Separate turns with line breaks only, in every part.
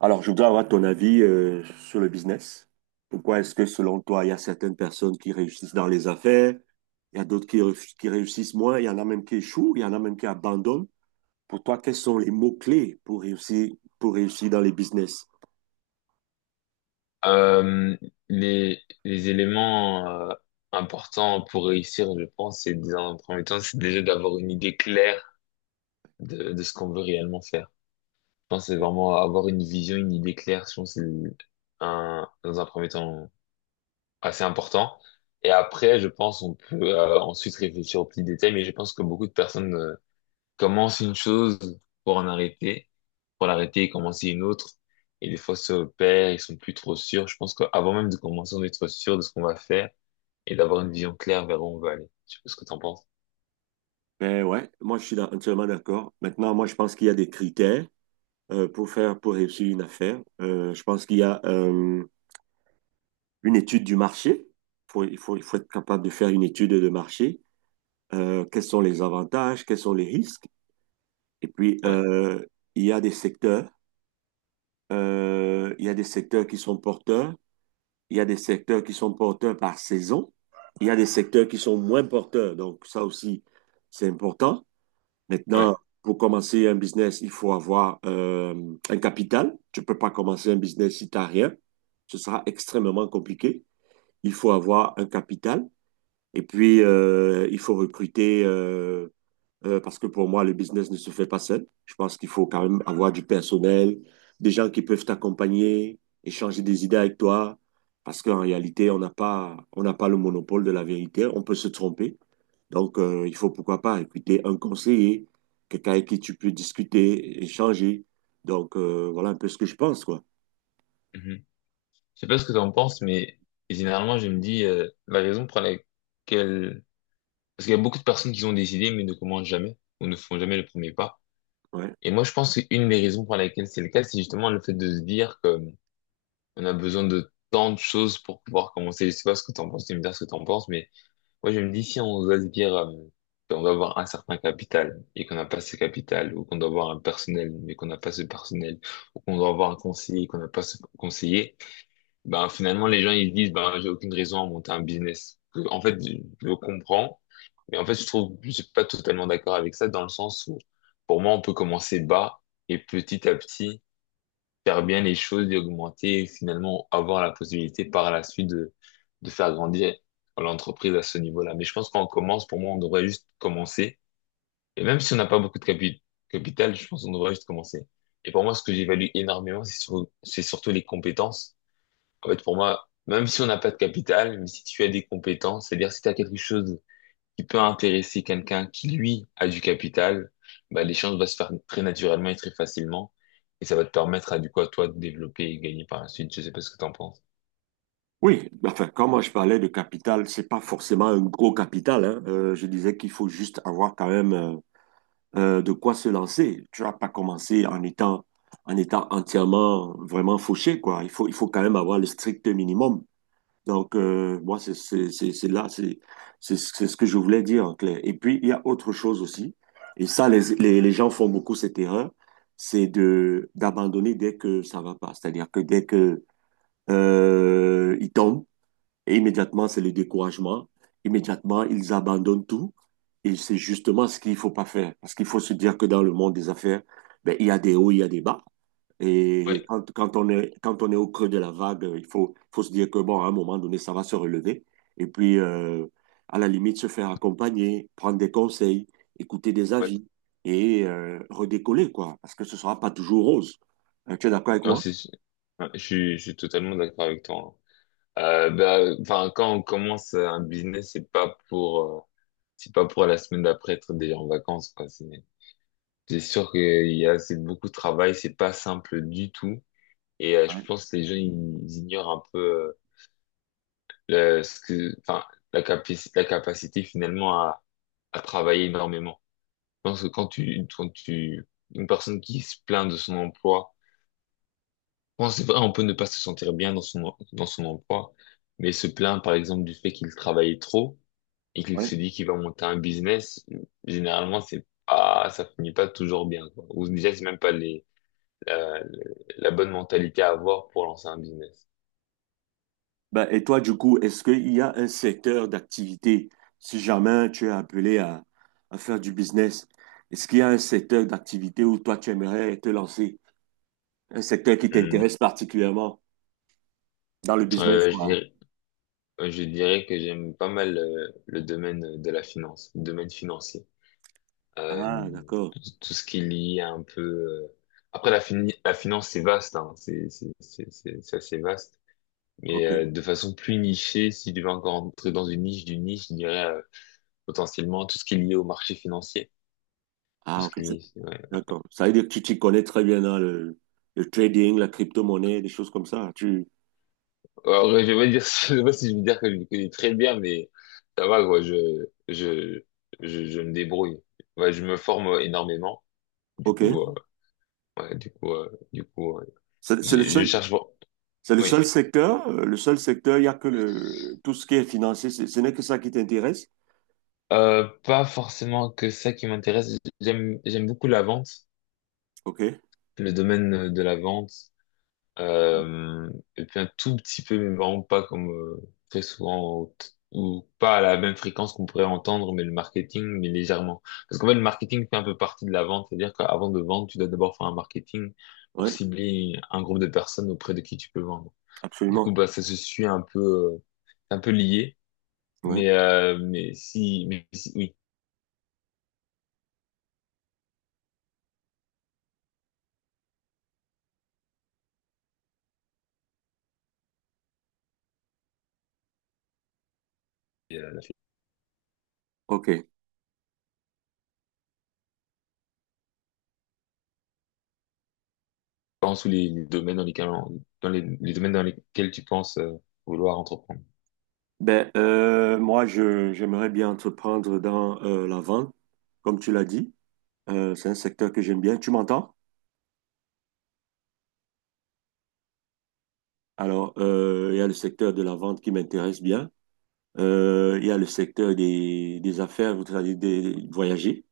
Alors, je voudrais avoir ton avis sur le business. Pourquoi est-ce que, selon toi, il y a certaines personnes qui réussissent dans les affaires, il y a d'autres qui réussissent moins, il y en a même qui échouent, il y en a même qui abandonnent. Pour toi, quels sont les mots-clés pour réussir dans les business?
Euh, les éléments importants pour réussir, je pense, c'est dans un premier temps, c'est déjà d'avoir une idée claire de ce qu'on veut réellement faire. Je pense que c'est vraiment avoir une vision, une idée claire, je pense que c'est un, dans un premier temps assez important. Et après, je pense on peut ensuite réfléchir aux petits détails, mais je pense que beaucoup de personnes commencent une chose pour en arrêter pour l'arrêter et commencer une autre. Et des fois, ça opère, ils sont plus trop sûrs. Je pense qu'avant même de commencer, on est trop sûr de ce qu'on va faire et d'avoir une vision claire vers où on veut aller. Je sais pas ce que t'en penses.
Ben ouais, moi, entièrement d'accord. Maintenant, moi, je pense qu'il y a des critères pour réussir une affaire. Je pense qu'il y a une étude du marché. Il faut être capable de faire une étude de marché. Quels sont les avantages, quels sont les risques? Et puis,
Ouais,
il y a des secteurs, il y a des secteurs qui sont porteurs, il y a des secteurs qui sont porteurs par saison, il y a des secteurs qui sont moins porteurs. Donc, ça aussi, c'est important. Maintenant,
ouais.
pour commencer un business, il faut avoir un capital. Tu ne peux pas commencer un business si tu n'as rien. Ce sera extrêmement compliqué. Il faut avoir un capital. Et puis, il faut recruter parce que pour moi, le business ne se fait pas seul. Je pense qu'il faut quand même avoir du personnel, des gens qui peuvent t'accompagner, échanger des idées avec toi, parce qu'en réalité, on n'a pas le monopole de la vérité, on peut se tromper. Donc, il faut pourquoi pas écouter un conseiller, quelqu'un avec qui tu peux discuter, échanger. Donc, voilà un peu ce que je pense, quoi.
Mhm. Je sais pas ce que t'en penses, mais généralement, je me dis, la raison pour laquelle... Parce qu'il y a beaucoup de personnes qui ont des idées, mais ne commencent jamais ou ne font jamais le premier pas.
Ouais.
Et moi, je pense qu'une des raisons pour laquelle c'est le cas, c'est justement le fait de se dire que on a besoin de tant de choses pour pouvoir commencer. Je sais pas ce que t'en penses, tu me dire ce que t'en penses, mais moi, je me dis, si on doit se dire qu'on doit avoir un certain capital et qu'on n'a pas ce capital, ou qu'on doit avoir un personnel mais qu'on n'a pas ce personnel, ou qu'on doit avoir un conseiller et qu'on n'a pas ce conseiller, ben finalement, les gens, ils se disent, ben j'ai aucune raison à monter un business. En fait, je le comprends, mais en fait, je trouve, je suis pas totalement d'accord avec ça dans le sens où, pour moi, on peut commencer bas et petit à petit faire bien les choses, d'augmenter et finalement avoir la possibilité par la suite de faire grandir l'entreprise à ce niveau-là. Mais je pense qu'on commence, pour moi, on devrait juste commencer. Et même si on n'a pas beaucoup de capital, je pense qu'on devrait juste commencer. Et pour moi, ce que j'évalue énormément, c'est surtout les compétences. En fait, pour moi, même si on n'a pas de capital, mais si tu as des compétences, c'est-à-dire si tu as quelque chose qui peut intéresser quelqu'un qui, lui, a du capital, bah, l'échange va se faire très naturellement et très facilement. Et ça va te permettre à, du coup, à toi de développer et gagner par la suite. Je sais pas ce que t'en penses.
Oui, enfin, quand moi je parlais de capital, c'est pas forcément un gros capital, hein. Je disais qu'il faut juste avoir quand même de quoi se lancer. Tu vas pas commencer en étant entièrement vraiment fauché, quoi. Il faut quand même avoir le strict minimum. Donc, moi, c'est là, c'est ce que je voulais dire en clair. Et puis, il y a autre chose aussi, et ça, les gens font beaucoup cette erreur, c'est de d'abandonner dès que ça va pas. C'est-à-dire que dès que ils tombent, et immédiatement, c'est le découragement. Immédiatement, ils abandonnent tout. Et c'est justement ce qu'il ne faut pas faire. Parce qu'il faut se dire que dans le monde des affaires, ben, il y a des hauts, il y a des bas. Et
Oui,
quand on est au creux de la vague, faut se dire que, bon, à un moment donné, ça va se relever. Et puis, à la limite, se faire accompagner, prendre des conseils, écouter des
ouais.
avis et redécoller, quoi. Parce que ce ne sera pas toujours rose. Tu es d'accord avec
Non,
moi?
ouais, je suis totalement d'accord avec toi, hein. Bah, enfin, quand on commence un business, c'est pas pour la semaine d'après être déjà en vacances, quoi. C'est sûr qu'il y a, c'est beaucoup de travail, c'est pas simple du tout. Et je
Ouais.
pense que les gens, ils ignorent un peu, enfin, la capacité finalement à travailler énormément. Je pense que une personne qui se plaint de son emploi, bon, c'est vrai, on peut ne pas se sentir bien dans dans son emploi, mais se plaint par exemple du fait qu'il travaille trop et qu'il
Ouais.
se dit qu'il va monter un business, généralement, c'est pas, ça finit pas toujours bien, quoi. Ou déjà, c'est même pas les, la, la bonne mentalité à avoir pour lancer un business.
Ben, et toi, du coup, est-ce qu'il y a un secteur d'activité, si jamais tu es appelé à faire du business, est-ce qu'il y a un secteur d'activité où toi, tu aimerais te lancer? Un secteur qui
Hum.
t'intéresse particulièrement dans le business,
Euh, je
quoi.
dirais- Je dirais que j'aime pas mal le domaine de la finance, le domaine financier. Euh,
Ah, d'accord.
Tout ce qui est lié à un peu... Après, la finance, c'est vaste, hein. C'est assez vaste. Mais
OK.
de façon plus nichée, si je devais encore entrer dans une niche d'une niche, je dirais potentiellement tout ce qui est lié au marché financier. Tout
Ah,
ce
OK.
qui est lié, ouais.
D'accord. Ça veut dire que tu t'y connais très bien dans le trading, la crypto-monnaie, des choses comme ça. Tu...
Alors, ouais, je vais pas dire, je sais pas si je vais dire que je le connais très bien, mais ça va, quoi. Je, je me débrouille. Ouais, je me forme énormément. Du coup, euh,
OK.
Ouais,
C'est c'est le
je
seul,
cherche bon.
c'est le
Oui.
seul secteur. Le seul secteur, il n'y a que le, tout ce qui est financier. Ce n'est que ça qui t'intéresse.
Pas forcément que ça qui m'intéresse. J'aime beaucoup la vente,
OK.
le domaine de la vente. Euh, et puis un tout petit peu, mais vraiment pas comme très souvent ou pas à la même fréquence qu'on pourrait entendre, mais le marketing, mais légèrement. Parce qu'en fait, le marketing fait un peu partie de la vente. C'est-à-dire qu'avant de vendre, tu dois d'abord faire un marketing pour
Ouais.
cibler un groupe de personnes auprès de qui tu peux vendre. Du coup,
Absolument.
bah, ça se suit un peu lié.
Oui.
Oui, la
OK.
différence ou les domaines dans les domaines dans lesquels tu penses vouloir entreprendre,
Ben, moi, j'aimerais bien entreprendre dans la vente, comme tu l'as dit. C'est un secteur que j'aime bien. Tu m'entends? Alors, il y a le secteur de la vente qui m'intéresse bien. Il y a le secteur des affaires, vous savez, des, voyager.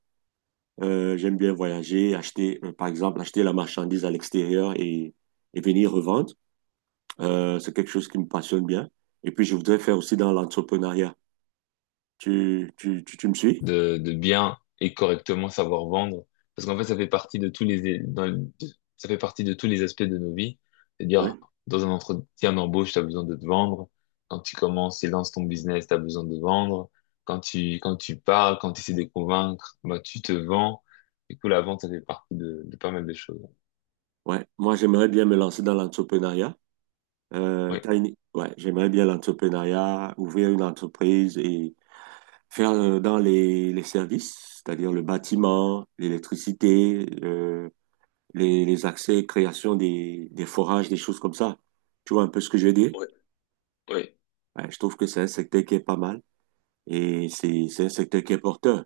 J'aime bien voyager, acheter, par exemple, acheter la marchandise à l'extérieur et venir revendre. C'est quelque chose qui me passionne bien. Et puis, je voudrais faire aussi dans l'entrepreneuriat. Tu me suis?
de bien et correctement savoir vendre, parce qu'en fait, ça fait partie de tous les, dans le- de- ça fait partie de tous les aspects de nos vies. C'est-à-dire,
Ouais.
dans un entretien d'embauche, tu as besoin de te vendre. Quand tu commences et lances ton business, tu as besoin de vendre. Quand tu parles, quand tu essaies de convaincre, bah, tu te vends. Du coup, la vente, ça fait partie de pas mal de choses.
Ouais, moi j'aimerais bien me lancer dans l'entrepreneuriat.
Oui,
Ouais, j'aimerais bien l'entrepreneuriat, ouvrir une entreprise et faire dans les services, c'est-à-dire le bâtiment, l'électricité, les accès, création des forages, des choses comme ça. Tu vois un peu ce que je veux dire?
oui, oui.
Ouais, je trouve que c'est un secteur qui est pas mal et c'est un secteur qui est porteur.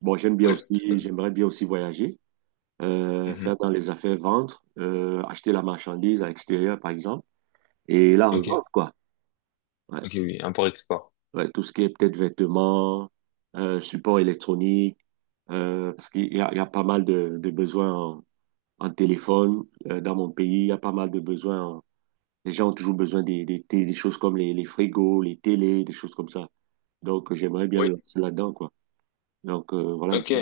Bon, j'aime bien
Ouais, tout à
aussi,
fait.
j'aimerais bien aussi voyager, faire
Mhm.
dans les affaires, vendre, acheter la marchandise à l'extérieur par exemple. Et la
Ok,
revente, quoi. Ouais.
ok, oui, import-export.
Ouais, tout ce qui est peut-être vêtements, support électronique, parce il y a pas mal de besoins en, en téléphone. Dans mon pays, il y a pas mal de besoins. Les gens ont toujours besoin des choses comme les frigos, les télés, des choses comme ça. Donc, j'aimerais bien me
Oui.
lancer là-dedans, quoi. Donc, voilà un
Ok,
peu.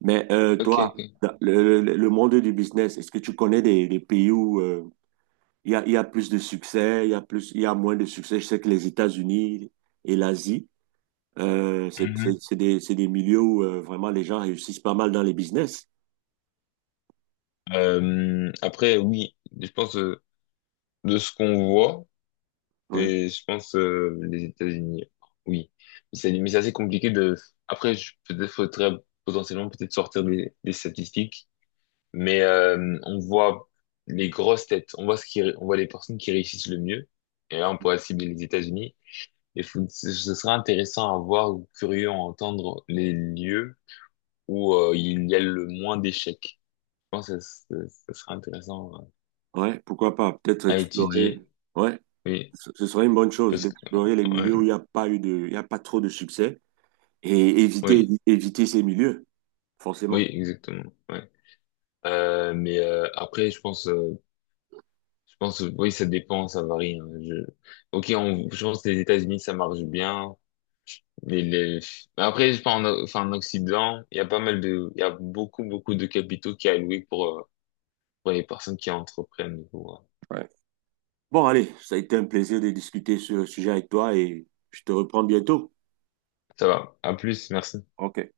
Mais
ok,
toi,
ok.
dans le monde du business, est-ce que tu connais des pays où il y a plus de succès, il y a plus, il y a moins de succès? Je sais que les États-Unis et l'Asie,
Mhm.
c'est des milieux où vraiment les gens réussissent pas mal dans les business.
Après, oui, je pense de ce qu'on voit,
Ouais,
c'est, je pense, les États-Unis. Oui, mais c'est assez compliqué de. Après, peut-être faudrait potentiellement peut-être sortir des statistiques, mais on voit les grosses têtes, on voit les personnes qui réussissent le mieux, et là on pourrait cibler les États-Unis. Ce ce serait intéressant à voir ou curieux à entendre les lieux où il y a le moins d'échecs. Je pense que ça serait intéressant
ouais, pourquoi pas? Peut-être
à
explorer.
étudier.
Ouais,
Oui,
ce serait une bonne chose
parce que
d'explorer les milieux où
ouais,
il y a pas trop de succès et éviter,
oui,
éviter ces milieux,
Oui,
forcément.
exactement. Ouais. Après, je pense, oui, ça dépend, ça varie, hein. Je... Ok, on, je pense que les États-Unis, ça marche bien. Les... mais après, je pense, enfin, en Occident, il y a pas mal de, il y a beaucoup de capitaux qui est alloué pour les personnes qui entreprennent. Du coup, ouais.
Ouais. Bon, allez, ça a été un plaisir de discuter sur le sujet avec toi et je te reprends bientôt.
Ça va. À plus, merci.
OK.